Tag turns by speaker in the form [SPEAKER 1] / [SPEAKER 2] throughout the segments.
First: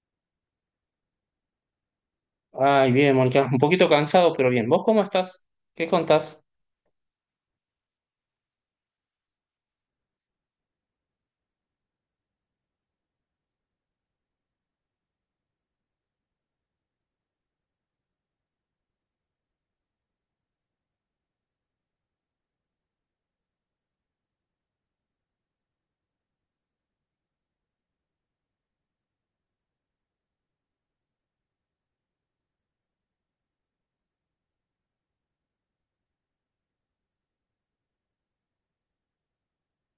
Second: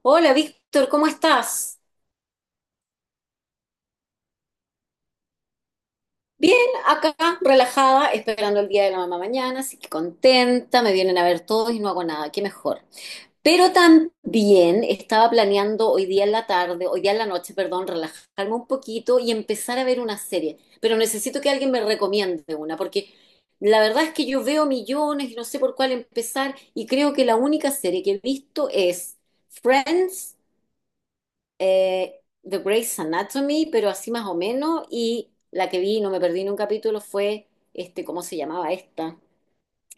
[SPEAKER 1] Hola Víctor, ¿cómo estás?
[SPEAKER 2] Ay, bien, Mónica. Un poquito cansado, pero bien. ¿Vos cómo estás? ¿Qué contás?
[SPEAKER 1] Bien, acá relajada, esperando el día de la mamá mañana, así que contenta, me vienen a ver todos y no hago nada, qué mejor. Pero también estaba planeando hoy día en la tarde, hoy día en la noche, perdón, relajarme un poquito y empezar a ver una serie, pero necesito que alguien me recomiende una, porque la verdad es que yo veo millones y no sé por cuál empezar y creo que la única serie que he visto es Friends, The Grey's Anatomy, pero así más o menos, y la que vi, no me perdí ni un capítulo, fue, ¿cómo se llamaba esta?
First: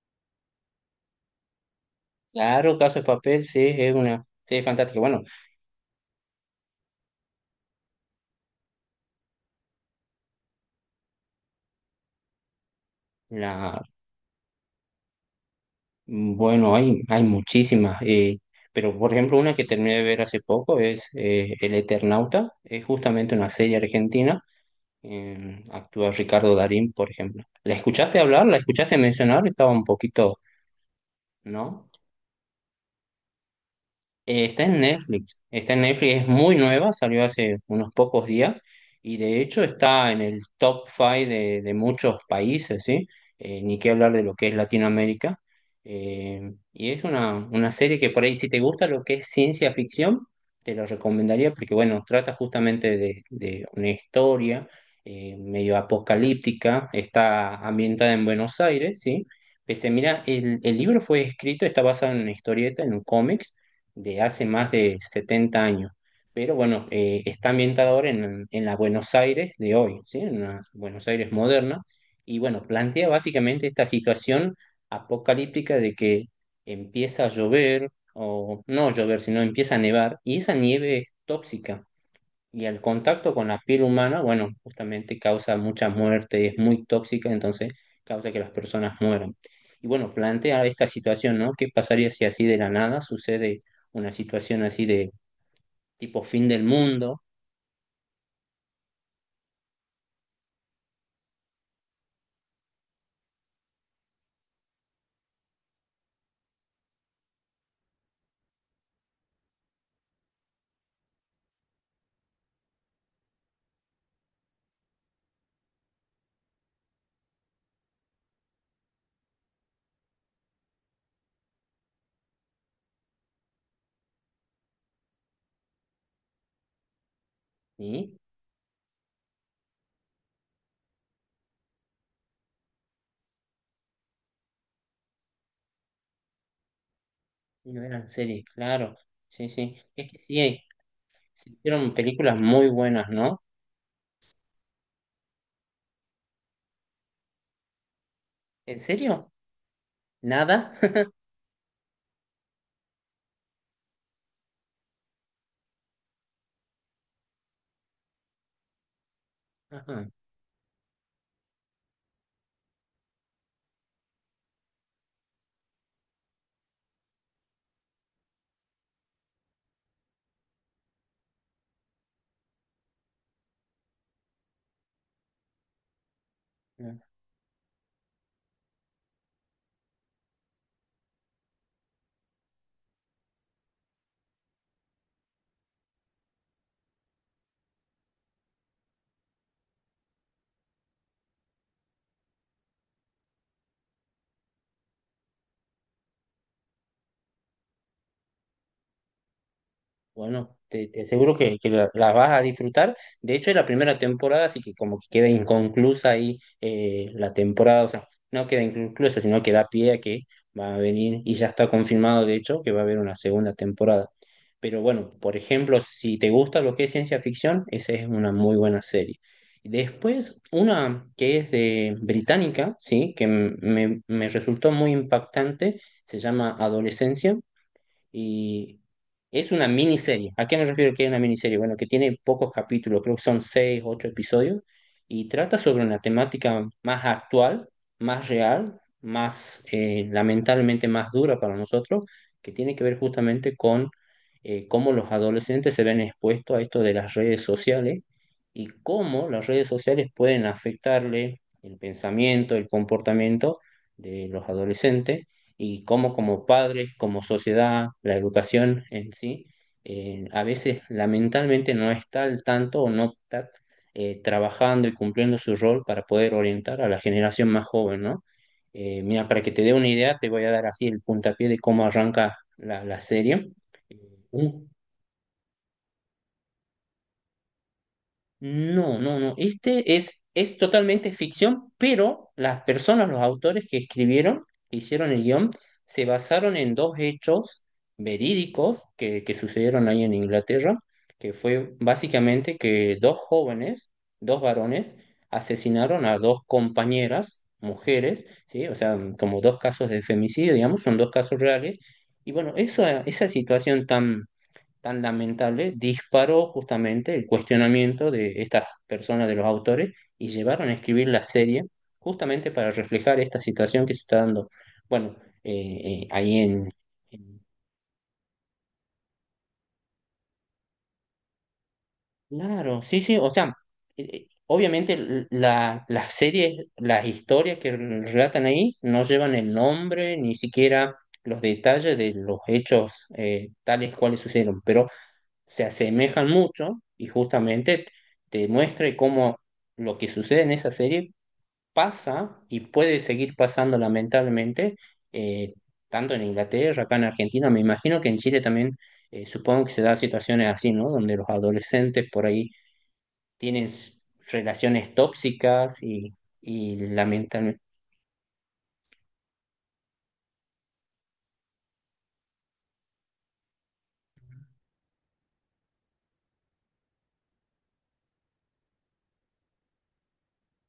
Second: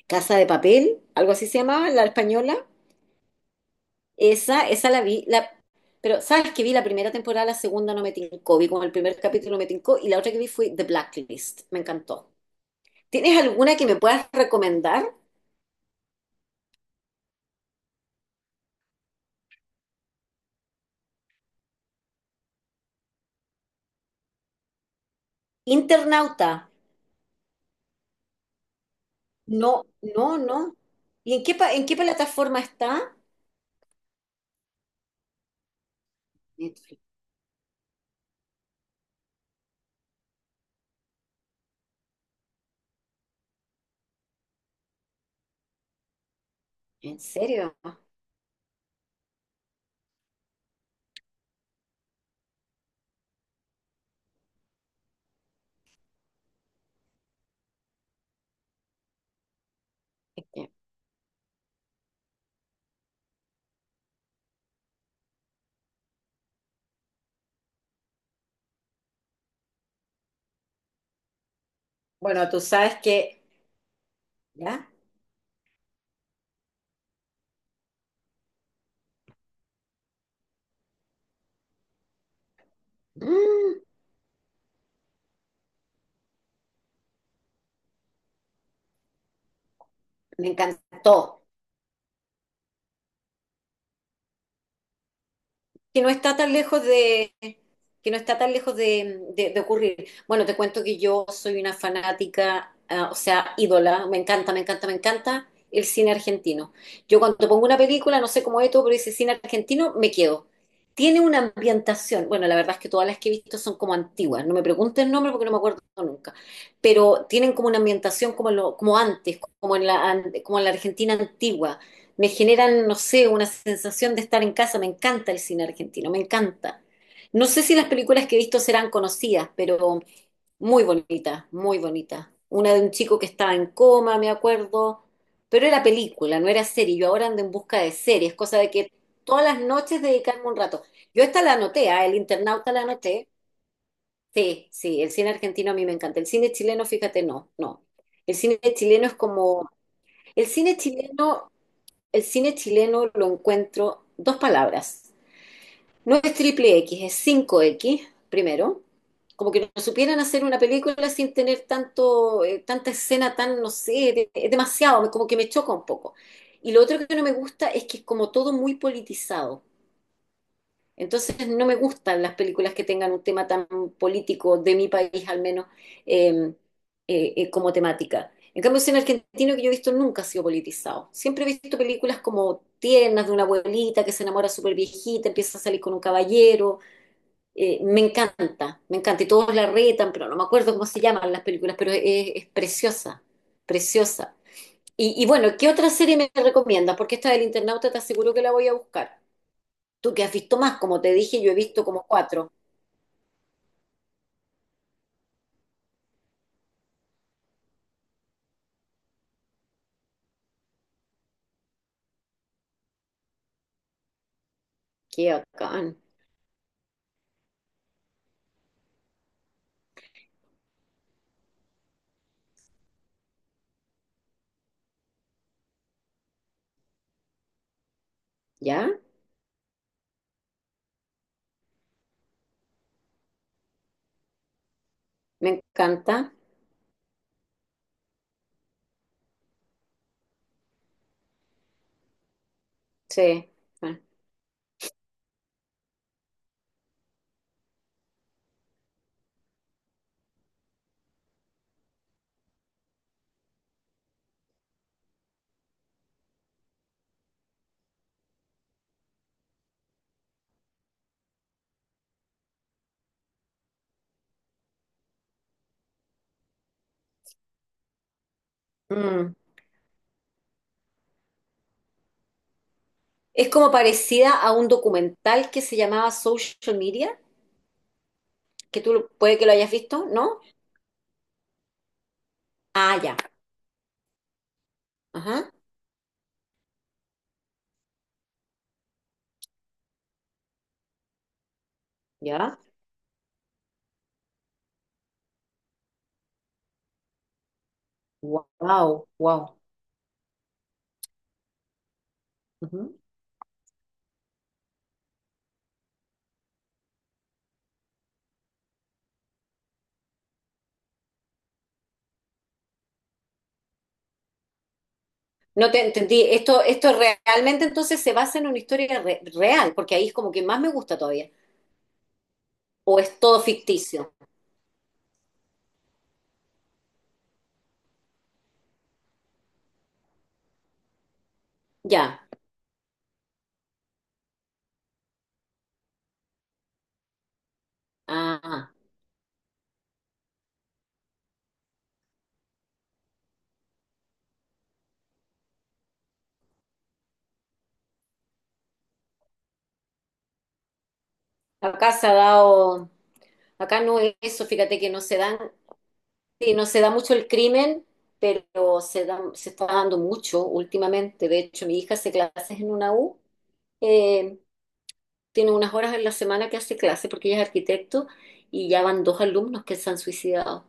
[SPEAKER 1] Casa de Papel, algo así se llamaba, la española.
[SPEAKER 2] Claro, Caso de Papel, sí, es una serie
[SPEAKER 1] Esa
[SPEAKER 2] fantástica.
[SPEAKER 1] la
[SPEAKER 2] Bueno,
[SPEAKER 1] vi, pero sabes que vi la primera temporada, la segunda no me tincó, vi como el primer capítulo me tincó, y la otra que vi fue The Blacklist, me encantó. ¿Tienes alguna
[SPEAKER 2] la,
[SPEAKER 1] que me puedas recomendar?
[SPEAKER 2] bueno, hay muchísimas. Pero, por ejemplo, una que terminé de ver hace poco es El Eternauta. Es justamente una serie argentina. Actúa
[SPEAKER 1] Internauta,
[SPEAKER 2] Ricardo Darín, por ejemplo. ¿La escuchaste hablar? ¿La escuchaste mencionar? Estaba un
[SPEAKER 1] no,
[SPEAKER 2] poquito,
[SPEAKER 1] no, no. ¿Y en qué, en
[SPEAKER 2] ¿no?
[SPEAKER 1] qué plataforma está?
[SPEAKER 2] Está en Netflix, está en Netflix, es muy nueva,
[SPEAKER 1] Netflix.
[SPEAKER 2] salió hace unos pocos días y de hecho está en el top 5 de muchos países, ¿sí? Ni qué hablar de lo que es Latinoamérica. Y es
[SPEAKER 1] ¿En
[SPEAKER 2] una
[SPEAKER 1] serio?
[SPEAKER 2] serie que por ahí, si te gusta lo que es ciencia ficción, te lo recomendaría porque, bueno, trata justamente de una historia medio apocalíptica, está ambientada en Buenos Aires, ¿sí? Pese, mira, el libro fue escrito, está basado en una historieta, en un cómic de hace más de 70 años. Pero bueno, está ambientada ahora en la Buenos Aires de hoy, ¿sí? En la Buenos Aires moderna. Y
[SPEAKER 1] Bueno, tú
[SPEAKER 2] bueno,
[SPEAKER 1] sabes
[SPEAKER 2] plantea
[SPEAKER 1] que,
[SPEAKER 2] básicamente esta situación
[SPEAKER 1] ¿ya?
[SPEAKER 2] apocalíptica de que empieza a llover, o no llover, sino empieza a nevar, y esa nieve es tóxica. Y el contacto con la piel
[SPEAKER 1] Mm,
[SPEAKER 2] humana, bueno, justamente causa mucha muerte, es muy tóxica, entonces causa que las personas mueran. Y bueno,
[SPEAKER 1] Me
[SPEAKER 2] plantea esta situación,
[SPEAKER 1] encantó.
[SPEAKER 2] ¿no? ¿Qué pasaría si así de la nada sucede una situación así de
[SPEAKER 1] que no
[SPEAKER 2] tipo
[SPEAKER 1] está
[SPEAKER 2] fin
[SPEAKER 1] tan
[SPEAKER 2] del
[SPEAKER 1] lejos
[SPEAKER 2] mundo?
[SPEAKER 1] de que no está tan lejos de, de ocurrir. Bueno, te cuento que yo soy una fanática, ah, o sea, ídola, me encanta, me encanta, me encanta el cine argentino. Yo cuando pongo una película, no sé cómo es todo, pero dice cine argentino, me quedo. Tiene una ambientación, bueno, la verdad es que todas las que he visto son como antiguas, no me pregunten el nombre porque no me acuerdo nunca, pero tienen como una ambientación como, como antes, como en la Argentina antigua, me generan, no sé, una sensación de estar en casa. Me encanta el cine argentino, me encanta. No sé si las
[SPEAKER 2] ¿Sí?
[SPEAKER 1] películas que he visto serán conocidas, pero muy bonita, muy bonita. Una de un chico que estaba en coma, me acuerdo, pero era película, no era serie. Yo ahora ando en
[SPEAKER 2] Y
[SPEAKER 1] busca
[SPEAKER 2] no
[SPEAKER 1] de
[SPEAKER 2] eran
[SPEAKER 1] series,
[SPEAKER 2] series,
[SPEAKER 1] cosa de que
[SPEAKER 2] claro.
[SPEAKER 1] todas
[SPEAKER 2] Sí,
[SPEAKER 1] las
[SPEAKER 2] sí.
[SPEAKER 1] noches
[SPEAKER 2] Es que sí,
[SPEAKER 1] dedicarme un rato. Yo esta
[SPEAKER 2] se
[SPEAKER 1] la anoté,
[SPEAKER 2] hicieron
[SPEAKER 1] ah, El
[SPEAKER 2] películas muy
[SPEAKER 1] internauta la
[SPEAKER 2] buenas,
[SPEAKER 1] anoté.
[SPEAKER 2] ¿no?
[SPEAKER 1] Sí, sí, el cine argentino a mí me encanta. El cine chileno, fíjate, no, no. El cine
[SPEAKER 2] ¿En
[SPEAKER 1] chileno es
[SPEAKER 2] serio?
[SPEAKER 1] como. El
[SPEAKER 2] ¿Nada?
[SPEAKER 1] cine chileno el cine chileno lo encuentro dos palabras. No es triple X, es cinco x primero. Como que no
[SPEAKER 2] Ajá.
[SPEAKER 1] supieran hacer una película sin tener tanto, tanta escena tan, no sé, es demasiado, como que me choca un poco. Y lo otro que no me gusta es que es como todo muy politizado. Entonces no me gustan las películas que tengan un tema tan político, de mi país al menos, eh,
[SPEAKER 2] No.
[SPEAKER 1] como temática. En cambio, el cine argentino que yo he visto nunca ha sido politizado. Siempre he visto películas como tiernas de una abuelita que se enamora súper viejita, empieza a salir con un caballero. Me encanta, me encanta. Y todos la retan, pero no me acuerdo cómo se llaman las películas, pero es preciosa, preciosa. Y bueno, ¿qué otra serie me recomiendas? Porque esta del internauta te aseguro que la voy a buscar. Tú que has visto
[SPEAKER 2] Bueno,
[SPEAKER 1] más,
[SPEAKER 2] te,
[SPEAKER 1] como
[SPEAKER 2] te
[SPEAKER 1] te
[SPEAKER 2] aseguro
[SPEAKER 1] dije, yo he
[SPEAKER 2] que
[SPEAKER 1] visto
[SPEAKER 2] la,
[SPEAKER 1] como
[SPEAKER 2] la vas a
[SPEAKER 1] cuatro.
[SPEAKER 2] disfrutar. De hecho, es la primera temporada, así que como que queda inconclusa ahí, la temporada, o sea, no queda inconclusa, sino que da pie a que va a venir, y ya está confirmado, de hecho, que va a haber una segunda temporada. Pero bueno,
[SPEAKER 1] Qué
[SPEAKER 2] por ejemplo,
[SPEAKER 1] bacán.
[SPEAKER 2] si te gusta lo que es ciencia ficción, esa es una muy buena serie. Después, una que es de británica, sí, que me resultó muy impactante, se llama Adolescencia y
[SPEAKER 1] ¿Ya?
[SPEAKER 2] es una miniserie. ¿A qué me refiero que es una miniserie? Bueno, que tiene pocos capítulos, creo que son 6, 8 episodios, y
[SPEAKER 1] Me
[SPEAKER 2] trata sobre una
[SPEAKER 1] encanta.
[SPEAKER 2] temática más actual, más real, más, lamentablemente, más dura para nosotros, que tiene que ver
[SPEAKER 1] Sí.
[SPEAKER 2] justamente con
[SPEAKER 1] Bueno.
[SPEAKER 2] cómo los adolescentes se ven expuestos a esto de las redes sociales, y cómo las redes sociales pueden afectarle el pensamiento, el comportamiento de los adolescentes, y cómo como padres, como sociedad, la educación en sí, a veces lamentablemente no está al tanto o no está trabajando y cumpliendo su rol para poder orientar a la generación más joven, ¿no? Mira,
[SPEAKER 1] Mm.
[SPEAKER 2] para que te dé una idea, te voy a dar así el puntapié de cómo arranca la
[SPEAKER 1] Es
[SPEAKER 2] serie.
[SPEAKER 1] como
[SPEAKER 2] Eh,
[SPEAKER 1] parecida a un
[SPEAKER 2] Un
[SPEAKER 1] documental que se llamaba Social Media, que tú
[SPEAKER 2] No, no, no.
[SPEAKER 1] puede que lo hayas
[SPEAKER 2] Este
[SPEAKER 1] visto,
[SPEAKER 2] es,
[SPEAKER 1] ¿no?
[SPEAKER 2] es totalmente ficción, pero las
[SPEAKER 1] Ah,
[SPEAKER 2] personas,
[SPEAKER 1] ya.
[SPEAKER 2] los autores que escribieron, que hicieron el guión,
[SPEAKER 1] Ajá.
[SPEAKER 2] se basaron en dos hechos verídicos que sucedieron ahí en Inglaterra, que fue básicamente
[SPEAKER 1] Ya.
[SPEAKER 2] que dos jóvenes, dos varones, asesinaron a dos compañeras, mujeres, ¿sí? O sea,
[SPEAKER 1] Wow,
[SPEAKER 2] como
[SPEAKER 1] wow.
[SPEAKER 2] dos casos de femicidio, digamos, son dos casos reales. Y bueno, eso,
[SPEAKER 1] Ujú.
[SPEAKER 2] esa situación tan tan lamentable disparó justamente el cuestionamiento de estas personas, de los autores, y llevaron a escribir la serie justamente para reflejar esta situación que se está dando. Bueno,
[SPEAKER 1] No te entendí.
[SPEAKER 2] ahí
[SPEAKER 1] Esto, esto
[SPEAKER 2] en-
[SPEAKER 1] realmente entonces se basa en una historia real, porque ahí es como que más me gusta todavía.
[SPEAKER 2] claro,
[SPEAKER 1] O
[SPEAKER 2] sí, sí,
[SPEAKER 1] es
[SPEAKER 2] o
[SPEAKER 1] todo
[SPEAKER 2] sea,
[SPEAKER 1] ficticio.
[SPEAKER 2] obviamente, las series, las historias que relatan ahí no llevan el nombre, ni siquiera los detalles de
[SPEAKER 1] Ya.
[SPEAKER 2] los hechos tales cuales sucedieron, pero se asemejan mucho, y justamente
[SPEAKER 1] Ah.
[SPEAKER 2] te
[SPEAKER 1] ah.
[SPEAKER 2] muestra cómo lo que sucede en esa serie pasa y puede seguir pasando lamentablemente, eh, tanto en Inglaterra, acá en Argentina, me imagino que en Chile también. Supongo que se dan situaciones así, ¿no? Donde los
[SPEAKER 1] Acá se
[SPEAKER 2] adolescentes
[SPEAKER 1] ha
[SPEAKER 2] por ahí
[SPEAKER 1] dado.
[SPEAKER 2] tienen
[SPEAKER 1] Acá no es eso, fíjate que
[SPEAKER 2] relaciones
[SPEAKER 1] no se dan,
[SPEAKER 2] tóxicas, y,
[SPEAKER 1] sí, no
[SPEAKER 2] y
[SPEAKER 1] se da mucho el
[SPEAKER 2] lamentablemente...
[SPEAKER 1] crimen, pero se está dando mucho últimamente. De hecho, mi hija hace clases en una U, eh, tiene unas horas en la semana que hace clases porque ella es arquitecto y ya van dos alumnos que se han suicidado.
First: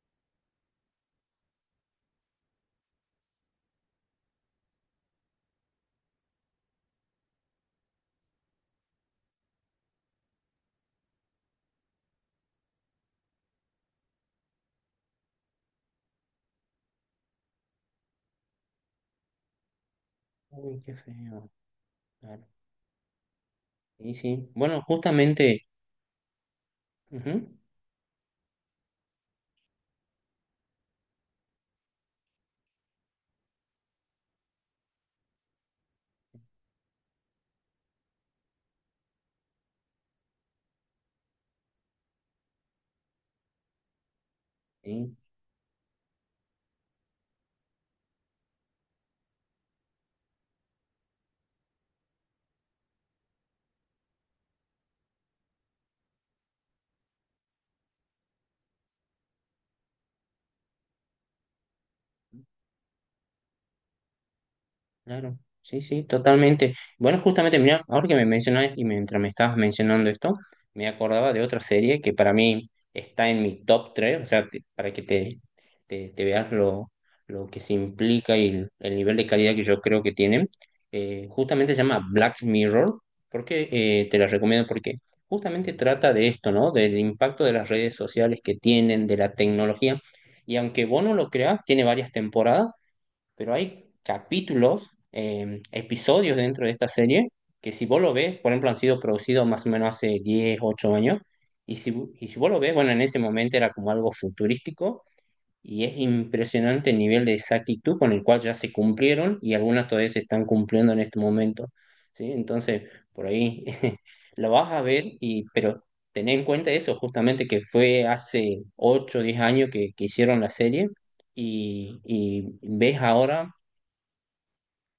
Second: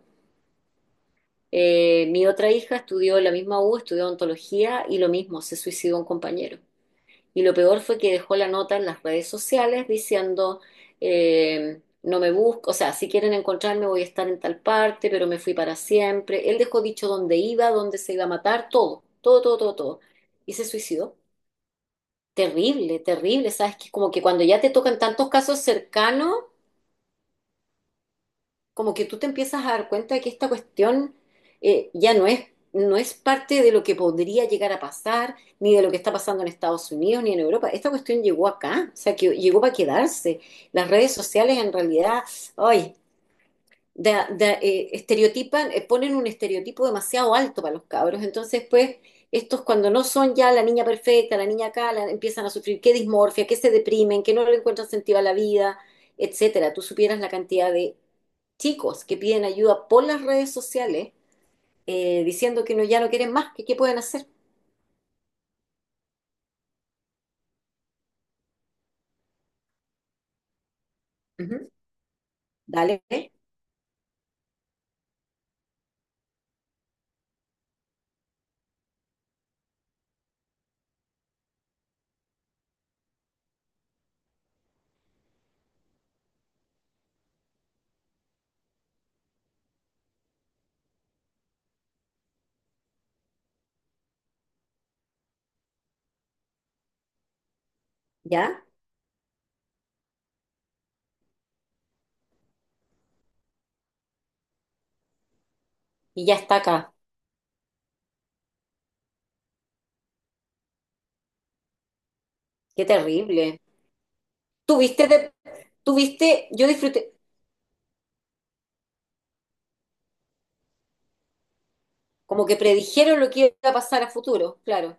[SPEAKER 1] Mi otra hija estudió en la misma U, estudió ontología y lo mismo, se suicidó un compañero. Y lo peor fue que dejó la nota en las redes sociales diciendo, no me busco, o sea, si quieren encontrarme voy a estar en tal parte, pero me fui para siempre. Él dejó dicho dónde iba, dónde se iba a matar, todo, todo, todo, todo, todo. Y se
[SPEAKER 2] Uy, qué
[SPEAKER 1] suicidó.
[SPEAKER 2] feo. Claro.
[SPEAKER 1] Terrible, terrible, ¿sabes? Que como
[SPEAKER 2] Sí,
[SPEAKER 1] que cuando
[SPEAKER 2] sí.
[SPEAKER 1] ya te
[SPEAKER 2] Bueno,
[SPEAKER 1] tocan tantos casos
[SPEAKER 2] justamente...
[SPEAKER 1] cercanos,
[SPEAKER 2] Ujú,
[SPEAKER 1] como que tú te empiezas a dar cuenta de que esta cuestión ya no es parte de lo que podría llegar a pasar, ni de lo que está pasando en Estados Unidos, ni en Europa. Esta cuestión llegó acá, o sea, que llegó para quedarse. Las redes sociales en realidad, ay,
[SPEAKER 2] sí.
[SPEAKER 1] estereotipan, ponen un estereotipo demasiado alto para los cabros. Entonces, pues, estos cuando no son ya la niña perfecta, la niña acá, empiezan a sufrir que dismorfia, que se deprimen, que no le encuentran sentido a la vida, etcétera. Tú supieras la cantidad de chicos que piden ayuda por las redes sociales, diciendo que no, ya no quieren más, que qué pueden hacer.
[SPEAKER 2] Claro, sí, sí, totalmente. Bueno, justamente, mira, ahora que me mencionas, y mientras me estabas mencionando esto, me acordaba de
[SPEAKER 1] Ujú,
[SPEAKER 2] otra serie que para mí
[SPEAKER 1] dale,
[SPEAKER 2] está en mi top 3. O sea, para que te veas lo que se implica y el nivel de calidad que yo creo que tienen. Justamente se llama Black Mirror, porque te la recomiendo, porque justamente trata de esto, ¿no? Del impacto de las redes sociales que tienen, de la tecnología. Y aunque vos no lo creas, tiene varias temporadas, pero hay capítulos, episodios dentro de esta serie que, si vos lo ves, por
[SPEAKER 1] ya,
[SPEAKER 2] ejemplo, han sido producidos más o menos hace 10 8 años, y si, y si vos lo ves, bueno, en ese momento era como algo futurístico, y es
[SPEAKER 1] y ya está
[SPEAKER 2] impresionante
[SPEAKER 1] acá.
[SPEAKER 2] el nivel de exactitud con el cual ya se cumplieron, y algunas todavía se están cumpliendo en este momento, ¿sí?
[SPEAKER 1] Qué
[SPEAKER 2] Entonces, por
[SPEAKER 1] terrible.
[SPEAKER 2] ahí lo vas a ver,
[SPEAKER 1] Tuviste, de,
[SPEAKER 2] pero tener en
[SPEAKER 1] tuviste, yo
[SPEAKER 2] cuenta eso,
[SPEAKER 1] disfruté,
[SPEAKER 2] justamente que fue hace ocho o 10 años que, hicieron la serie, y,
[SPEAKER 1] como
[SPEAKER 2] y
[SPEAKER 1] que
[SPEAKER 2] ves
[SPEAKER 1] predijeron lo que
[SPEAKER 2] ahora.
[SPEAKER 1] iba a pasar a futuro, claro.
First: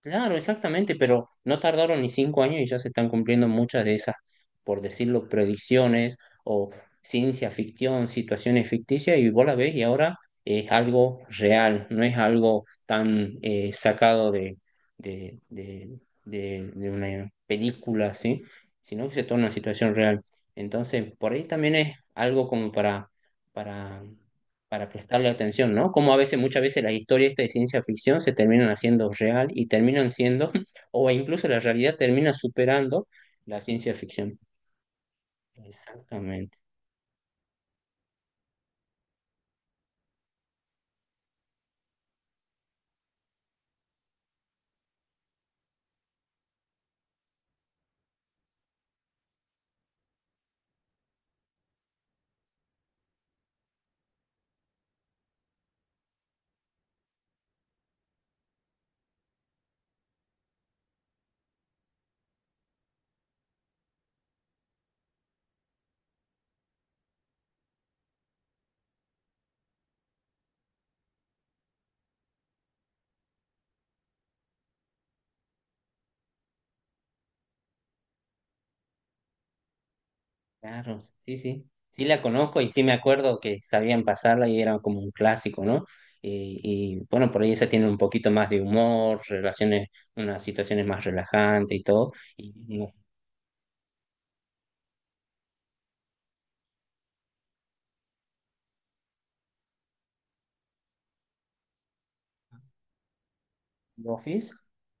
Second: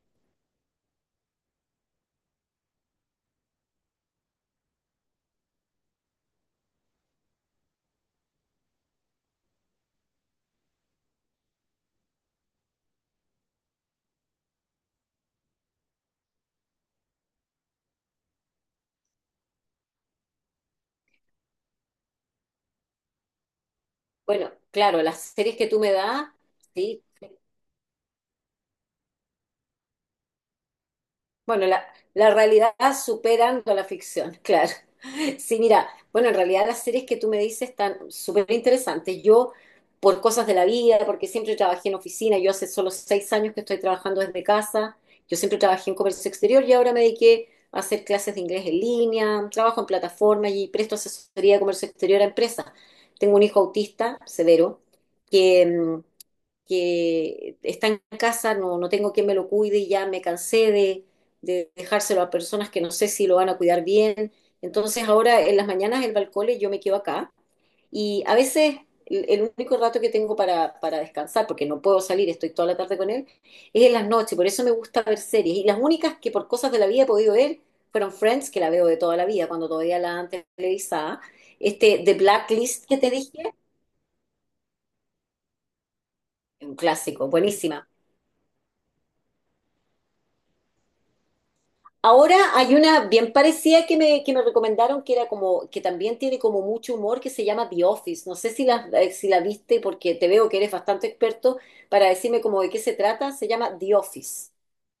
[SPEAKER 2] Claro, exactamente, pero no tardaron ni 5 años y ya se están cumpliendo muchas de esas, por decirlo, predicciones, o ciencia ficción, situaciones ficticias, y vos la ves, y ahora es algo real, no es algo tan, sacado de, de, de una película, ¿sí? Sino que se torna una situación real. Entonces, por ahí también es algo como para, para
[SPEAKER 1] Bueno,
[SPEAKER 2] para
[SPEAKER 1] claro, las
[SPEAKER 2] prestarle
[SPEAKER 1] series que
[SPEAKER 2] atención,
[SPEAKER 1] tú
[SPEAKER 2] ¿no?
[SPEAKER 1] me
[SPEAKER 2] Como a
[SPEAKER 1] das,
[SPEAKER 2] veces, muchas veces, las
[SPEAKER 1] sí,
[SPEAKER 2] historias estas de ciencia ficción se terminan haciendo real y terminan siendo, o incluso la
[SPEAKER 1] bueno, la,
[SPEAKER 2] realidad
[SPEAKER 1] la
[SPEAKER 2] termina
[SPEAKER 1] realidad
[SPEAKER 2] superando la
[SPEAKER 1] superando la
[SPEAKER 2] ciencia ficción.
[SPEAKER 1] ficción, claro. Sí, mira, bueno, en
[SPEAKER 2] Exactamente,
[SPEAKER 1] realidad las series que tú me dices están súper interesantes. Yo, por cosas de la vida, porque siempre trabajé en oficina, yo hace solo 6 años que estoy trabajando desde casa, yo siempre trabajé en comercio exterior y ahora me dediqué a hacer clases de inglés en línea, trabajo en plataforma y presto asesoría de comercio exterior a empresas. Tengo un hijo autista severo que, que está en casa, no, no tengo quien me lo cuide y ya me cansé de, dejárselo a personas que no sé si lo van a cuidar bien. Entonces ahora en las mañanas el balcón yo me quedo acá y a veces el único rato que tengo para, descansar, porque no puedo salir, estoy toda la tarde con él, es en las noches, por eso me gusta ver series. Y las únicas que por cosas de la vida he podido ver fueron Friends, que la veo de toda la vida, cuando todavía la antes
[SPEAKER 2] claro,
[SPEAKER 1] televisada.
[SPEAKER 2] sí, sí. Sí
[SPEAKER 1] The
[SPEAKER 2] la conozco, y sí
[SPEAKER 1] Blacklist
[SPEAKER 2] me
[SPEAKER 1] que te
[SPEAKER 2] acuerdo
[SPEAKER 1] dije,
[SPEAKER 2] que sabían pasarla, y era como un clásico, ¿no? Y,
[SPEAKER 1] un clásico,
[SPEAKER 2] bueno, por ahí esa tiene
[SPEAKER 1] buenísima.
[SPEAKER 2] un poquito más de humor, relaciones, unas situaciones más relajantes y todo.
[SPEAKER 1] Ahora
[SPEAKER 2] Y
[SPEAKER 1] hay
[SPEAKER 2] no.
[SPEAKER 1] una bien parecida que me, recomendaron que era como, que también tiene como mucho humor, que se llama The Office. No sé si la viste porque te veo que eres bastante experto para decirme como de qué se trata. Se llama The
[SPEAKER 2] ¿Vos
[SPEAKER 1] Office.
[SPEAKER 2] vis?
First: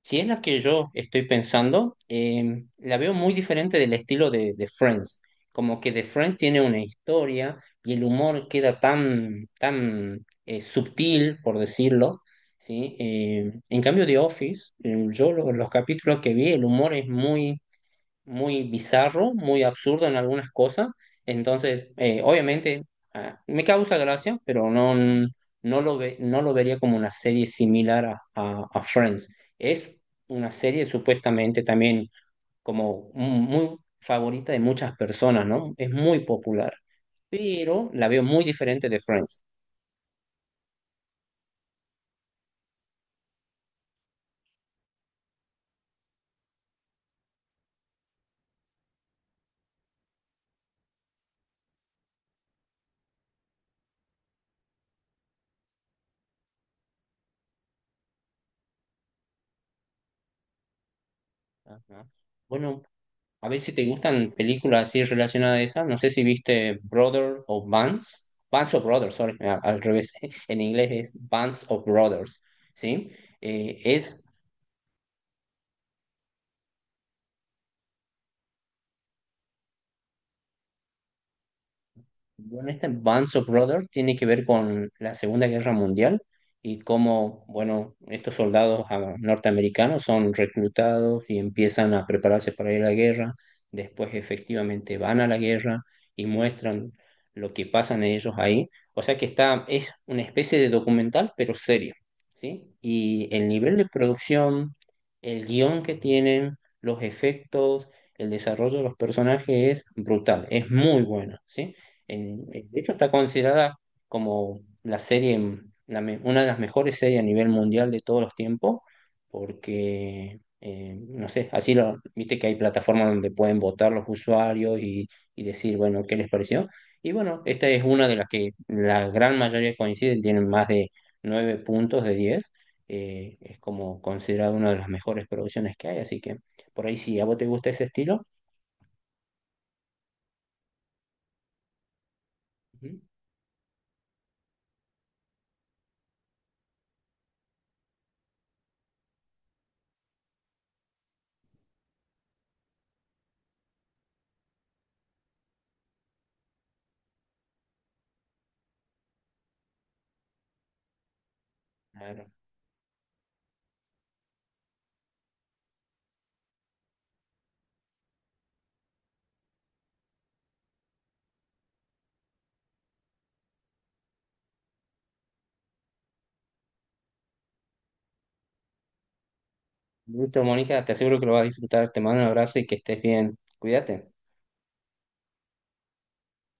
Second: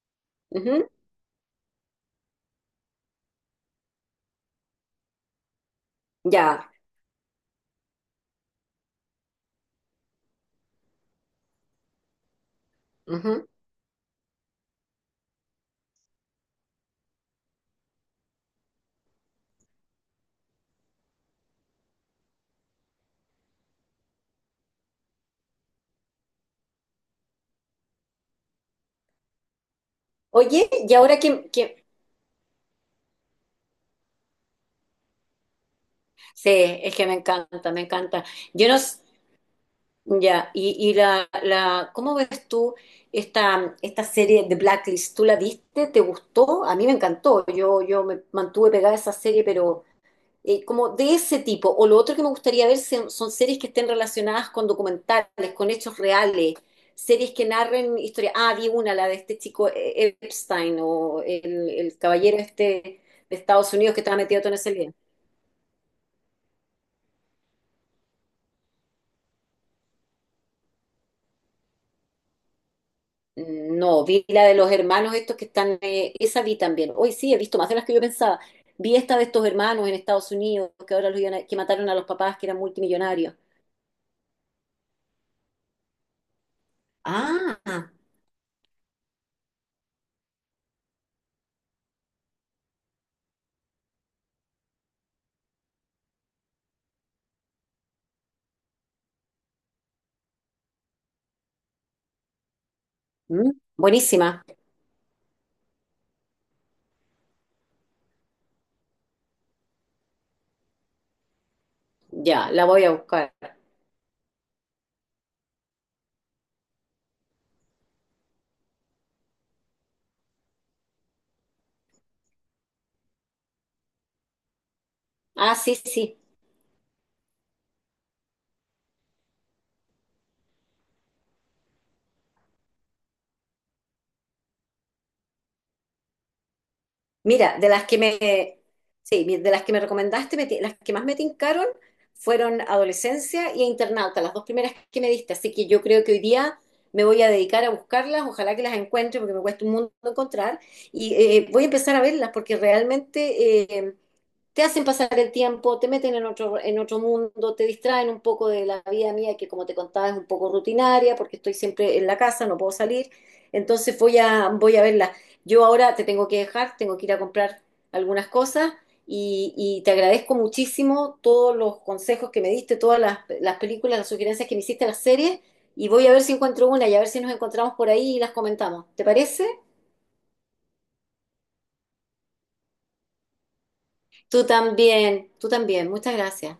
[SPEAKER 2] Si es la que
[SPEAKER 1] Ujú,
[SPEAKER 2] yo estoy pensando, la veo muy diferente del estilo de Friends. Como que The Friends tiene
[SPEAKER 1] ya.
[SPEAKER 2] una historia y el humor queda tan, tan, subtil, por decirlo, ¿sí?
[SPEAKER 1] ujú.
[SPEAKER 2] En cambio, The Office, yo los capítulos que vi, el humor es muy muy bizarro, muy absurdo en algunas cosas. Entonces, obviamente, me causa gracia, pero no, no lo vería como una serie similar a Friends. Es una
[SPEAKER 1] Oye,
[SPEAKER 2] serie
[SPEAKER 1] y ahora
[SPEAKER 2] supuestamente
[SPEAKER 1] que-
[SPEAKER 2] también como muy favorita de muchas personas, ¿no? Es muy
[SPEAKER 1] Sí,
[SPEAKER 2] popular,
[SPEAKER 1] es que me encanta, me
[SPEAKER 2] pero la veo
[SPEAKER 1] encanta.
[SPEAKER 2] muy
[SPEAKER 1] Yo no...
[SPEAKER 2] diferente
[SPEAKER 1] s-
[SPEAKER 2] de Friends.
[SPEAKER 1] Ya, y la, ¿Cómo ves tú esta serie de Blacklist? ¿Tú la viste? ¿Te gustó? A mí me encantó. Yo me mantuve pegada a esa serie. Como de ese tipo. O lo otro que me gustaría ver son series que estén relacionadas con documentales, con hechos reales, series que narren historias. Ah, vi una, la de este chico, Epstein o el
[SPEAKER 2] Ajá.
[SPEAKER 1] caballero
[SPEAKER 2] Bueno,
[SPEAKER 1] este de
[SPEAKER 2] a ver si
[SPEAKER 1] Estados
[SPEAKER 2] te
[SPEAKER 1] Unidos que estaba
[SPEAKER 2] gustan
[SPEAKER 1] metido todo en ese
[SPEAKER 2] películas
[SPEAKER 1] lío.
[SPEAKER 2] así relacionadas a esas. No sé si viste Brother o Bands. Bands of Brothers, sorry, al revés. En inglés es Bands of Brothers, ¿sí?
[SPEAKER 1] No,
[SPEAKER 2] Es
[SPEAKER 1] vi la de los hermanos estos que están, esa vi también. Hoy sí, he visto más de las que yo pensaba. Vi esta de estos hermanos en Estados Unidos que ahora los que mataron a los papás que eran
[SPEAKER 2] Bueno, esta
[SPEAKER 1] multimillonarios.
[SPEAKER 2] Bands of Brothers tiene que ver con la Segunda Guerra Mundial, y cómo,
[SPEAKER 1] Ah,
[SPEAKER 2] bueno, estos soldados, norteamericanos, son reclutados y empiezan a prepararse para ir a la guerra, después efectivamente van a la guerra y muestran lo que pasan ellos ahí. O sea que está, es una especie de documental, pero serio, ¿sí? Y el
[SPEAKER 1] mm,
[SPEAKER 2] nivel de
[SPEAKER 1] buenísima.
[SPEAKER 2] producción, el guión que tienen, los efectos, el desarrollo de los personajes es brutal, es muy bueno, ¿sí?
[SPEAKER 1] Ya, la
[SPEAKER 2] De
[SPEAKER 1] voy
[SPEAKER 2] hecho,
[SPEAKER 1] a
[SPEAKER 2] está
[SPEAKER 1] buscar.
[SPEAKER 2] considerada como la serie, una de las mejores series a nivel mundial de todos los tiempos, porque, no sé, así lo, viste que hay plataformas donde pueden votar los usuarios y
[SPEAKER 1] Ah,
[SPEAKER 2] decir,
[SPEAKER 1] sí, sí.
[SPEAKER 2] bueno, ¿qué
[SPEAKER 1] sí.
[SPEAKER 2] les pareció? Y bueno, esta es una de las que la gran mayoría coinciden, tienen más de 9 puntos de 10. Es como considerada una de las mejores producciones que hay, así que por ahí, si a vos te
[SPEAKER 1] Mira, de
[SPEAKER 2] gusta ese
[SPEAKER 1] las que
[SPEAKER 2] estilo,
[SPEAKER 1] me, sí, de las que me recomendaste, las que más me tincaron fueron Adolescencia y Internauta, las dos primeras que me diste. Así que yo creo que hoy día me voy a dedicar a buscarlas, ojalá que las encuentre porque me cuesta un mundo encontrar. Y voy a empezar a verlas porque realmente, te hacen pasar el tiempo, te meten en otro mundo, te distraen un poco de la vida mía, que como te contaba es un poco rutinaria, porque estoy siempre en la
[SPEAKER 2] ujú.
[SPEAKER 1] casa, no puedo salir. Entonces voy a verla. Yo ahora te tengo que dejar, tengo que ir a comprar algunas cosas y te agradezco muchísimo todos los consejos que me diste, todas las películas, las sugerencias que me hiciste, las series, y voy a ver si encuentro una y a ver si nos encontramos por ahí y las comentamos. ¿Te parece?
[SPEAKER 2] Listo, Mónica, te aseguro que lo vas a disfrutar. Te mando un abrazo y que estés bien. Cuídate.
[SPEAKER 1] Tú también, tú también. Muchas gracias.